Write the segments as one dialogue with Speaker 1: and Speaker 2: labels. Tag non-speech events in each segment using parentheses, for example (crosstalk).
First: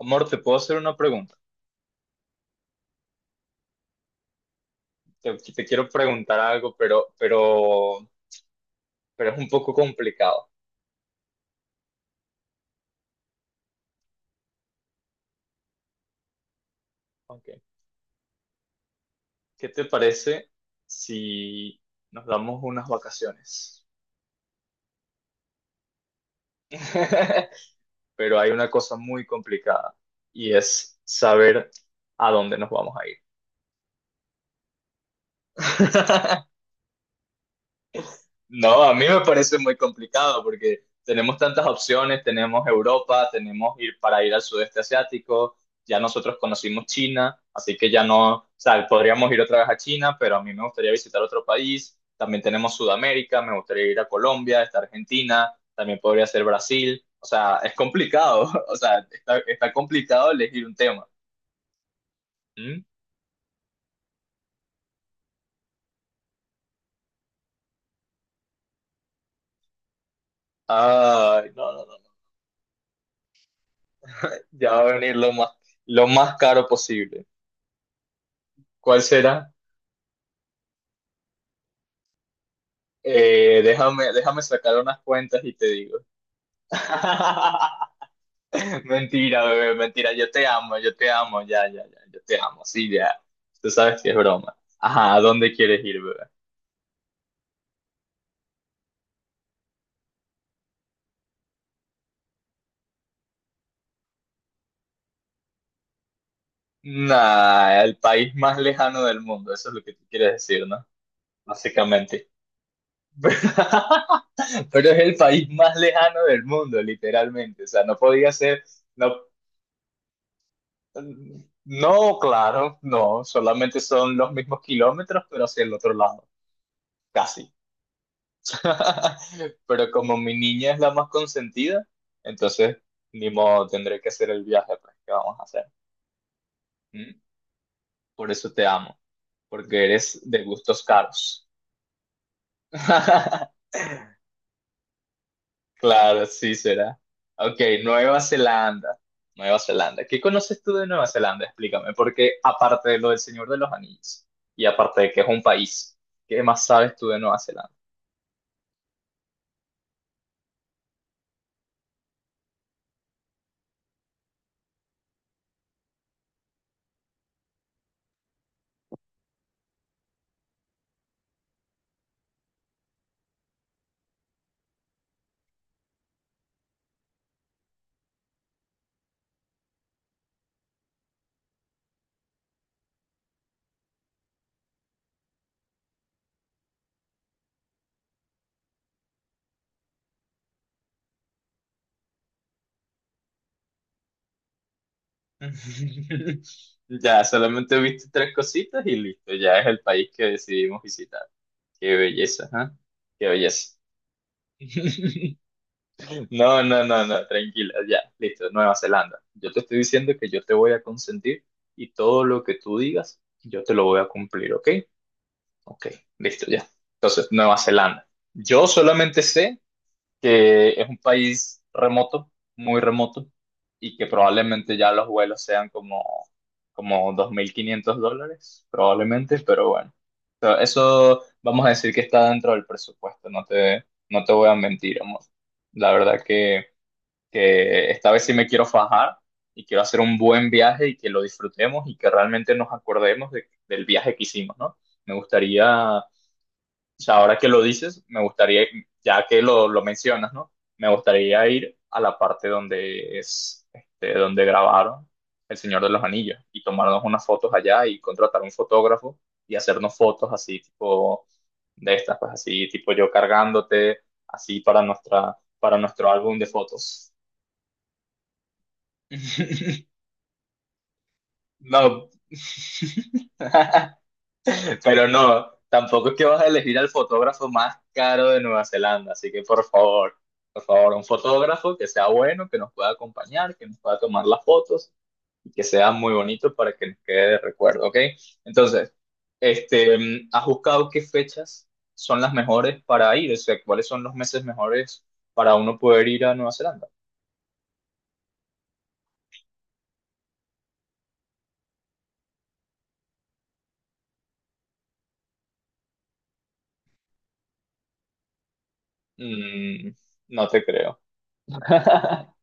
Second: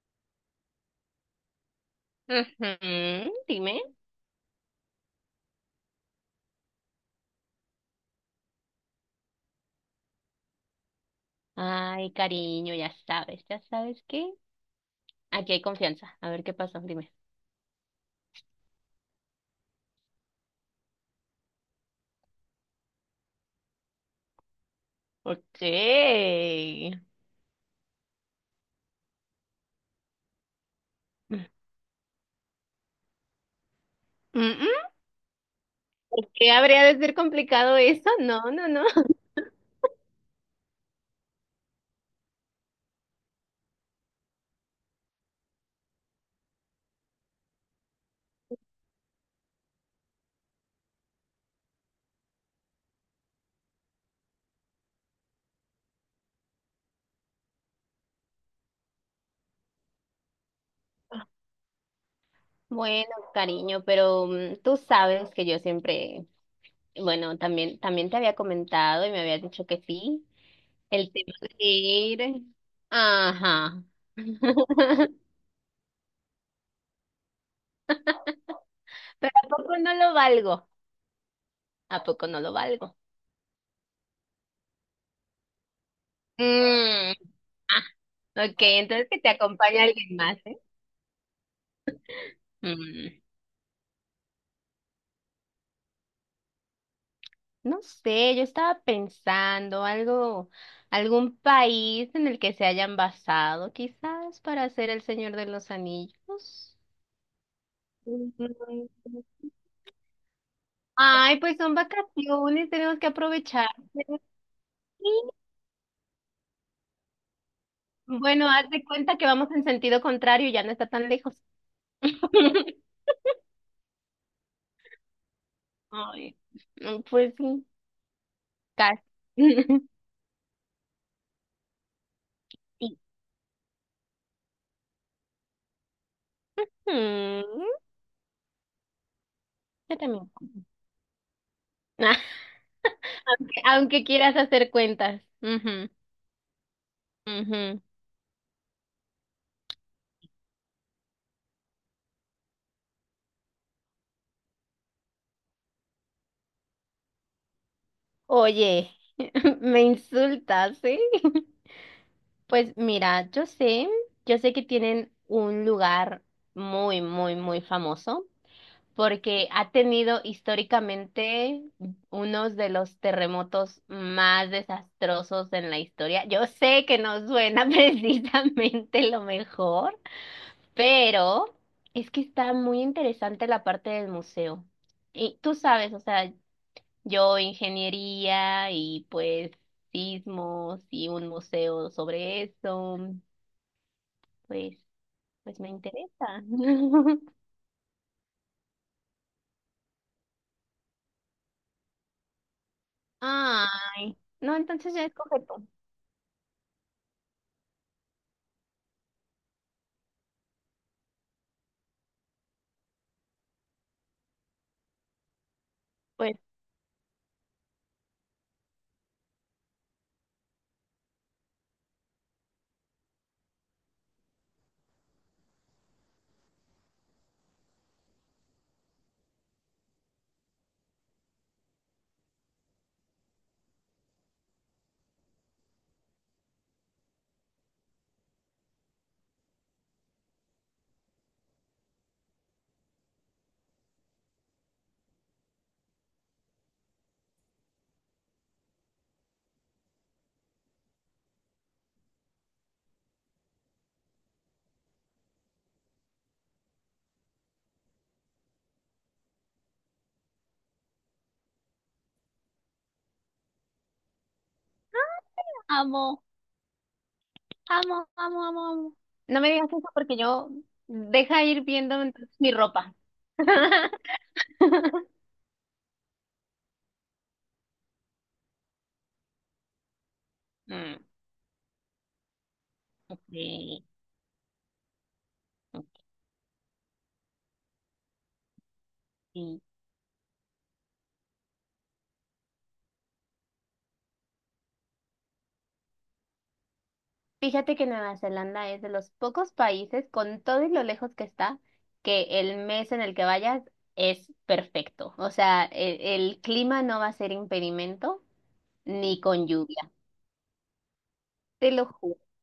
Speaker 1: Amor, te puedo hacer una pregunta.
Speaker 2: Ujú, dime.
Speaker 1: Te quiero preguntar algo, pero es un poco complicado.
Speaker 2: Ay, cariño, ya sabes que aquí hay confianza. A ver qué pasó, dime.
Speaker 1: Ok. ¿Qué te parece si nos damos unas vacaciones?
Speaker 2: Okay.
Speaker 1: (laughs) Pero hay una cosa muy complicada y es saber a dónde nos vamos a ir.
Speaker 2: Mm, ¿por
Speaker 1: (laughs)
Speaker 2: qué habría de ser complicado eso? No, no,
Speaker 1: No,
Speaker 2: no.
Speaker 1: a mí me
Speaker 2: (laughs)
Speaker 1: parece muy complicado porque tenemos tantas opciones, tenemos Europa, tenemos ir al sudeste asiático, ya nosotros conocimos China, así que ya no, o sea, podríamos ir otra vez a China, pero a mí me gustaría visitar otro país, también tenemos Sudamérica, me gustaría ir a Colombia, está Argentina, también podría ser Brasil, o sea, es complicado, (laughs) o sea, está complicado elegir un tema. ¿Mm?
Speaker 2: Bueno, cariño, pero tú sabes que yo siempre, bueno, también te había comentado y me habías dicho que sí, el tema
Speaker 1: Ay,
Speaker 2: de
Speaker 1: no, no, no,
Speaker 2: ir. Ajá. (laughs)
Speaker 1: ya va a venir lo más caro posible. ¿Cuál
Speaker 2: Pero ¿a
Speaker 1: será?
Speaker 2: poco no lo valgo? ¿A poco no lo valgo?
Speaker 1: Déjame sacar unas cuentas y te digo.
Speaker 2: Mm.
Speaker 1: (laughs)
Speaker 2: Ok, entonces que te
Speaker 1: Mentira, bebé,
Speaker 2: acompañe
Speaker 1: mentira.
Speaker 2: alguien más, ¿eh?
Speaker 1: Yo te amo, ya, ya, ya, yo te amo, sí, ya.
Speaker 2: Mm,
Speaker 1: Tú sabes que es broma. Ajá, ¿a dónde quieres ir, bebé?
Speaker 2: No sé, yo estaba pensando algo, algún país en el que se hayan basado, quizás para hacer El Señor de los Anillos.
Speaker 1: Nah, el país más lejano del
Speaker 2: mm,
Speaker 1: mundo, eso es lo que tú quieres decir, ¿no?
Speaker 2: Ay, pues son
Speaker 1: Básicamente.
Speaker 2: vacaciones, tenemos que aprovechar.
Speaker 1: (laughs) Pero es el
Speaker 2: Sí.
Speaker 1: país más lejano del mundo, literalmente. O sea, no podía
Speaker 2: Bueno,
Speaker 1: ser,
Speaker 2: haz de
Speaker 1: no,
Speaker 2: cuenta que vamos en sentido contrario, ya no está tan lejos.
Speaker 1: no,
Speaker 2: (laughs)
Speaker 1: claro, no, solamente son los mismos kilómetros, pero hacia el otro lado,
Speaker 2: Ay, pues
Speaker 1: casi.
Speaker 2: sí, casi.
Speaker 1: (laughs)
Speaker 2: (laughs)
Speaker 1: Pero como mi niña es la más consentida, entonces
Speaker 2: Sí.
Speaker 1: ni modo, tendré que hacer el viaje, pues, ¿qué vamos a hacer? ¿Mm?
Speaker 2: Mm,
Speaker 1: Por eso te amo, porque
Speaker 2: yo
Speaker 1: eres
Speaker 2: también.
Speaker 1: de gustos caros.
Speaker 2: (laughs) (laughs)
Speaker 1: (laughs)
Speaker 2: Aunque quieras hacer cuentas. Ujú,
Speaker 1: Claro, sí será. Ok,
Speaker 2: ujú.
Speaker 1: Nueva Zelanda. Nueva Zelanda. ¿Qué conoces tú de Nueva Zelanda? Explícame, porque aparte de lo del Señor de los Anillos y aparte de que es un país, ¿qué más sabes tú de Nueva Zelanda?
Speaker 2: Oye, (laughs) me insultas, ¿sí? (laughs) Pues mira, yo sé que tienen un lugar muy, muy, muy famoso porque ha tenido históricamente unos de los terremotos más desastrosos en la historia. Yo sé que no suena (laughs) precisamente lo mejor, pero es que está muy interesante la parte del museo. Y tú sabes, o sea, yo ingeniería y pues sismos y un museo sobre eso, pues, pues me
Speaker 1: (laughs)
Speaker 2: interesa.
Speaker 1: Ya,
Speaker 2: (laughs)
Speaker 1: solamente viste tres cositas y listo, ya es el país que decidimos visitar. Qué belleza, ¿ah? Qué belleza.
Speaker 2: Ay, no, entonces ya
Speaker 1: (laughs)
Speaker 2: escoge tú.
Speaker 1: No, no, no, no, tranquila, ya, listo, Nueva Zelanda. Yo te estoy diciendo que yo te voy a consentir y todo lo que tú digas, yo te lo voy a cumplir, ¿ok? Ok,
Speaker 2: Pues
Speaker 1: listo, ya. Entonces, Nueva Zelanda. Yo solamente sé que es un país remoto, muy remoto, y que probablemente ya los vuelos sean como $2,500, probablemente, pero bueno. Pero eso vamos a decir que está dentro del presupuesto, no te voy a mentir, amor. La verdad que esta vez sí me quiero fajar y quiero hacer un buen viaje y que lo disfrutemos y que realmente nos acordemos del viaje que hicimos, ¿no? Me gustaría o sea, ahora que lo dices, me gustaría, ya que lo mencionas, ¿no? Me gustaría ir a la parte donde es, este, donde grabaron El Señor de los Anillos y tomarnos unas fotos allá y contratar un fotógrafo y hacernos fotos así, tipo de estas, pues así, tipo yo cargándote, así para nuestro
Speaker 2: amo,
Speaker 1: álbum de fotos.
Speaker 2: amo, amo, amo, amo. No me digas eso
Speaker 1: (laughs)
Speaker 2: porque yo deja ir viendo
Speaker 1: No.
Speaker 2: entonces mi ropa.
Speaker 1: (laughs)
Speaker 2: (laughs)
Speaker 1: Pero no, tampoco es que vas a elegir al fotógrafo más caro de Nueva Zelanda, así que por favor,
Speaker 2: Mm,
Speaker 1: un fotógrafo que sea bueno, que nos pueda
Speaker 2: ok,
Speaker 1: acompañar, que nos pueda tomar las fotos y que sea muy bonito para que nos quede de recuerdo, ¿ok? Entonces,
Speaker 2: ok.
Speaker 1: este, ¿has buscado qué fechas son las mejores para ir? O sea, ¿cuáles son los meses mejores para uno poder ir a Nueva Zelanda?
Speaker 2: Fíjate que Nueva Zelanda es de los pocos países, con todo y lo lejos que está, que el mes en el que vayas es perfecto. O sea, el clima no va a ser impedimento ni con lluvia.
Speaker 1: Mm, no te creo.
Speaker 2: Te lo juro,
Speaker 1: (laughs)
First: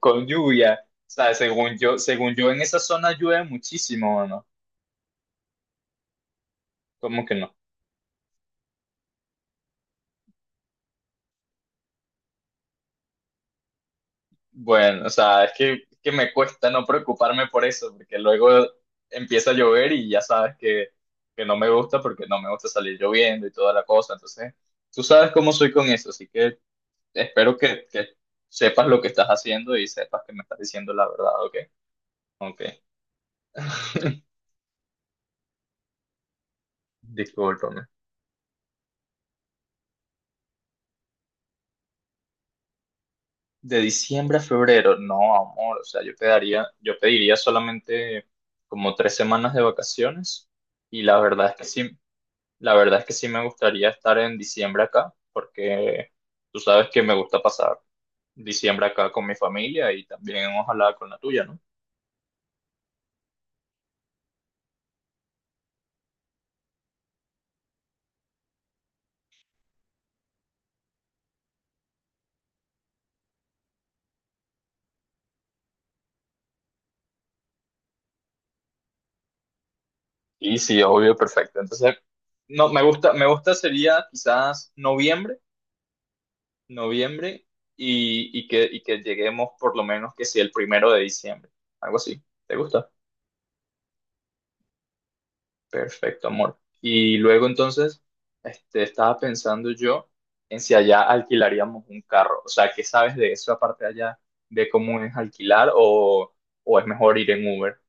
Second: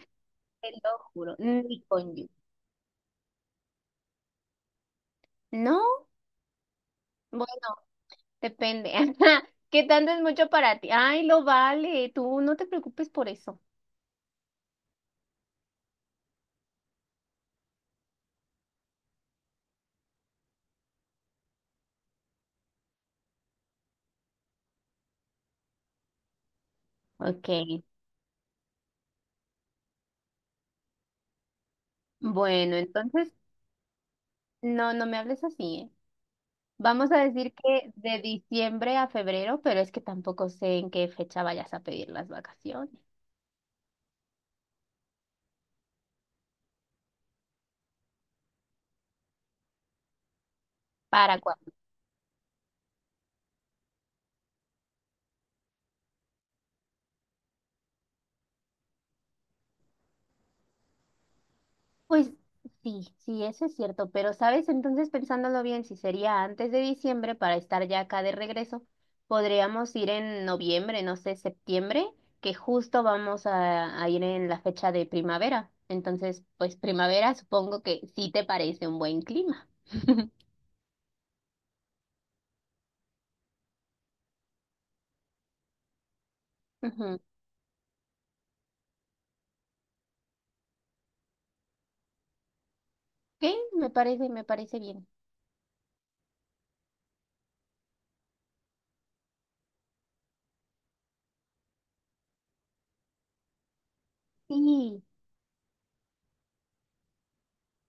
Speaker 1: Con
Speaker 2: te
Speaker 1: lluvia. O
Speaker 2: lo
Speaker 1: sea,
Speaker 2: juro,
Speaker 1: según
Speaker 2: ni
Speaker 1: yo,
Speaker 2: con lluvia.
Speaker 1: según yo en esa zona llueve muchísimo, ¿no?
Speaker 2: No,
Speaker 1: ¿Cómo que
Speaker 2: bueno,
Speaker 1: no?
Speaker 2: depende. (laughs) ¿Qué tanto es mucho para ti? Ay, lo vale, tú no te preocupes por eso.
Speaker 1: Bueno, o sea, es que me cuesta no preocuparme por eso, porque luego empieza a llover y ya sabes que no me gusta porque no me gusta salir lloviendo y toda la cosa. Entonces, tú sabes cómo soy con eso, así que
Speaker 2: Ok,
Speaker 1: espero que sepas lo que estás haciendo y sepas que me estás diciendo la verdad, ¿ok? Ok,
Speaker 2: bueno, entonces,
Speaker 1: (laughs)
Speaker 2: no, no me hables así, ¿eh? Vamos a decir
Speaker 1: discúlpame.
Speaker 2: que de diciembre a febrero, pero es que tampoco sé en qué fecha vayas a pedir las vacaciones.
Speaker 1: De diciembre a febrero, no, amor, o sea, yo pediría solamente como 3 semanas de vacaciones y la
Speaker 2: ¿Para
Speaker 1: verdad es que
Speaker 2: cuándo?
Speaker 1: sí. La verdad es que sí me gustaría estar en diciembre acá, porque tú sabes que me gusta pasar diciembre acá con mi familia y también ojalá con la tuya, ¿no?
Speaker 2: Pues sí, sí, eso es cierto, pero sabes, entonces pensándolo bien, si sería antes de diciembre para estar ya acá de regreso, podríamos ir en noviembre, no sé, septiembre, que justo vamos a ir en la fecha de primavera. Entonces, pues primavera supongo que sí te parece un buen clima. (laughs)
Speaker 1: Y sí, obvio, perfecto. Entonces, no, me gusta sería quizás noviembre,
Speaker 2: Ujú.
Speaker 1: noviembre y que lleguemos por lo menos que si el primero de diciembre, algo así. ¿Te gusta?
Speaker 2: Ok, me parece bien.
Speaker 1: Perfecto, amor. Y luego entonces, este, estaba pensando yo en si allá alquilaríamos un carro. O sea, ¿qué sabes de eso de cómo
Speaker 2: Sí,
Speaker 1: es alquilar o es mejor ir en Uber?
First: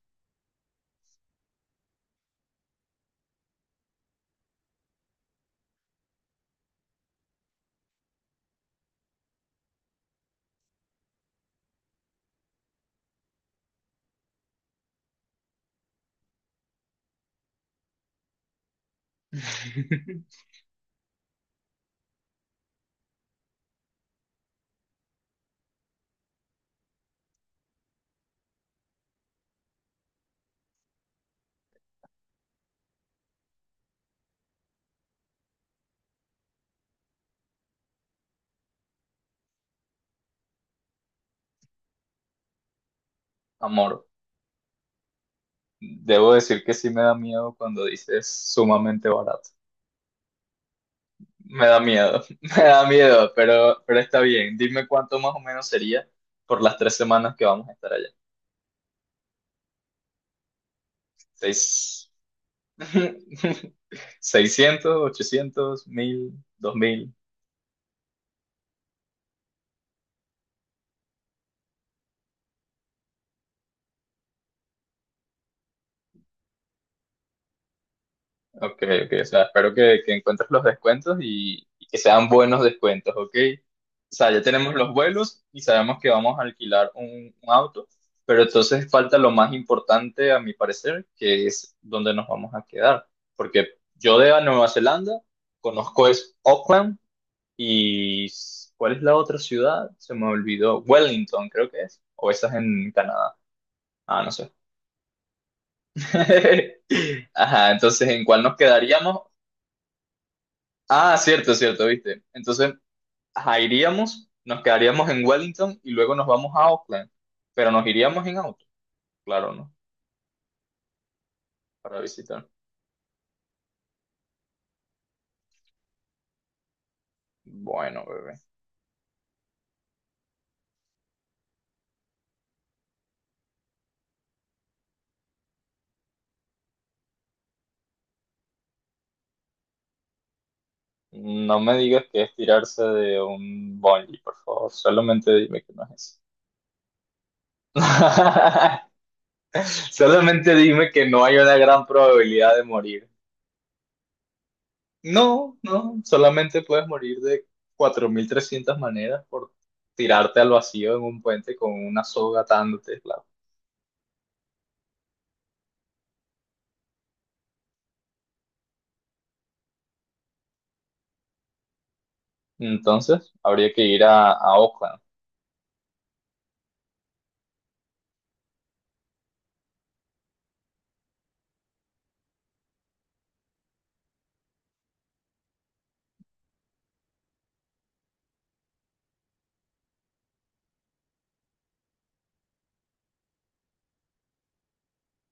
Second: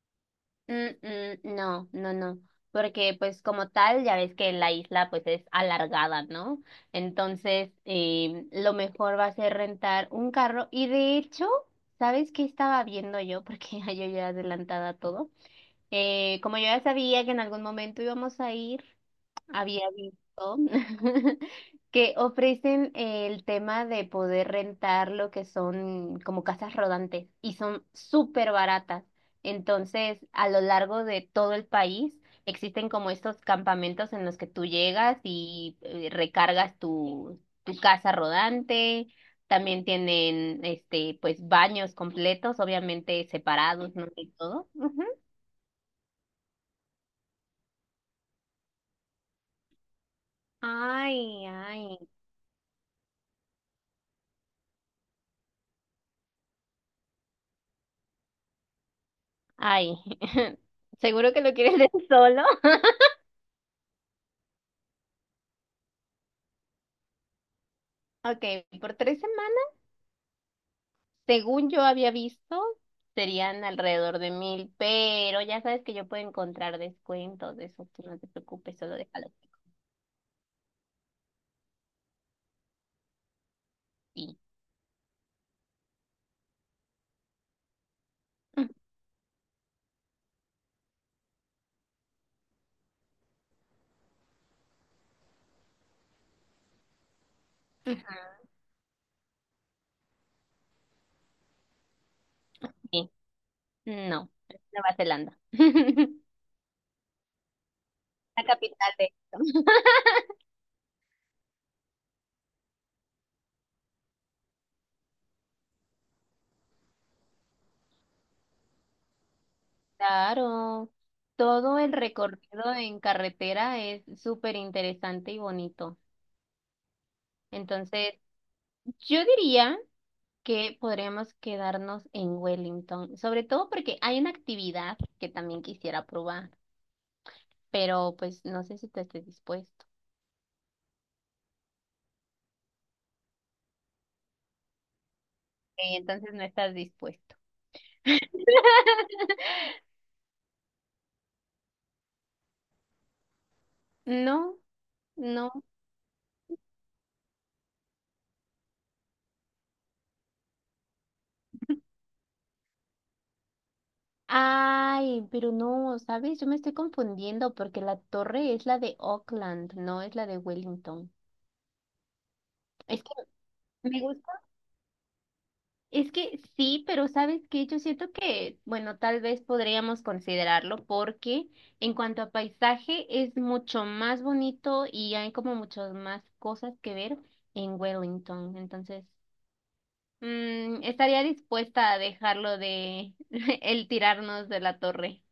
Speaker 2: mm, mm, no, no, no, porque pues como tal, ya ves que la isla pues es alargada, ¿no? Entonces, lo mejor va a ser rentar un carro y de hecho, ¿sabes qué estaba viendo yo? (laughs) Porque yo ya adelantada a todo. Como yo ya sabía que en algún momento íbamos a ir, había
Speaker 1: (laughs)
Speaker 2: visto (laughs) que ofrecen el tema de poder rentar lo que son como casas rodantes y son súper baratas. Entonces, a lo largo de todo el país existen como estos campamentos en los que tú llegas y recargas tu casa rodante. También tienen este pues baños completos, obviamente separados, no
Speaker 1: Amor,
Speaker 2: de todo. Ujú.
Speaker 1: debo decir que sí me da miedo cuando dices sumamente barato.
Speaker 2: Ay,
Speaker 1: Me da
Speaker 2: ay.
Speaker 1: miedo, (laughs) me da miedo, pero está bien. Dime cuánto más o menos sería por las 3 semanas que vamos a estar allá.
Speaker 2: Ay, (laughs) seguro que lo quieres leer
Speaker 1: Seis.
Speaker 2: solo. (laughs)
Speaker 1: (laughs) 600, 800, 1000, 2000.
Speaker 2: Ok, por 3 semanas, según yo había visto, serían alrededor de mil, pero ya sabes que yo puedo encontrar descuentos de eso, tú no te preocupes,
Speaker 1: Ok,
Speaker 2: solo
Speaker 1: ok. O
Speaker 2: déjalo.
Speaker 1: sea, espero que encuentres los descuentos y que sean buenos descuentos, ok. O sea,
Speaker 2: Sí.
Speaker 1: ya tenemos los vuelos y sabemos que vamos a alquilar un auto, pero entonces falta lo más importante, a mi parecer, que es dónde nos vamos a quedar. Porque yo de a Nueva Zelanda conozco es Auckland y
Speaker 2: (laughs)
Speaker 1: ¿cuál es la otra ciudad? Se me olvidó. Wellington, creo que es. O esa es en
Speaker 2: Sí.
Speaker 1: Canadá. Ah,
Speaker 2: No,
Speaker 1: no sé.
Speaker 2: es Nueva Zelanda. (laughs)
Speaker 1: (laughs) Ajá, entonces, ¿en cuál
Speaker 2: La
Speaker 1: nos
Speaker 2: capital de
Speaker 1: quedaríamos?
Speaker 2: esto.
Speaker 1: Ah, cierto, cierto, viste. Entonces, ajá, iríamos, nos quedaríamos en Wellington y luego nos vamos a Auckland. Pero nos iríamos en auto, claro, ¿no?
Speaker 2: Claro, todo el
Speaker 1: Para visitar.
Speaker 2: recorrido en carretera es súper interesante y bonito.
Speaker 1: Bueno,
Speaker 2: Entonces,
Speaker 1: bebé.
Speaker 2: yo diría que podríamos quedarnos en Wellington, sobre todo porque hay una actividad que también quisiera probar, pero pues no sé si tú estés dispuesto.
Speaker 1: No me digas que es tirarse de un bungee, por favor. Solamente dime que no es eso.
Speaker 2: Entonces no estás dispuesto.
Speaker 1: (laughs) Solamente dime que no hay una gran probabilidad de morir.
Speaker 2: No, no.
Speaker 1: No, no, solamente puedes morir de 4,300 maneras por tirarte al vacío en un puente con una soga atándote, claro.
Speaker 2: Ay, pero no, ¿sabes? Yo me estoy confundiendo porque la torre es la de Auckland, no es la de Wellington. Es que
Speaker 1: Entonces, habría que
Speaker 2: me
Speaker 1: ir
Speaker 2: gusta.
Speaker 1: a Oakland.
Speaker 2: Es que sí, pero sabes que yo siento que, bueno, tal vez podríamos considerarlo porque en cuanto a paisaje es mucho más bonito y hay como muchas más cosas que ver en Wellington. Entonces, estaría dispuesta a dejarlo de (laughs) el tirarnos de la torre.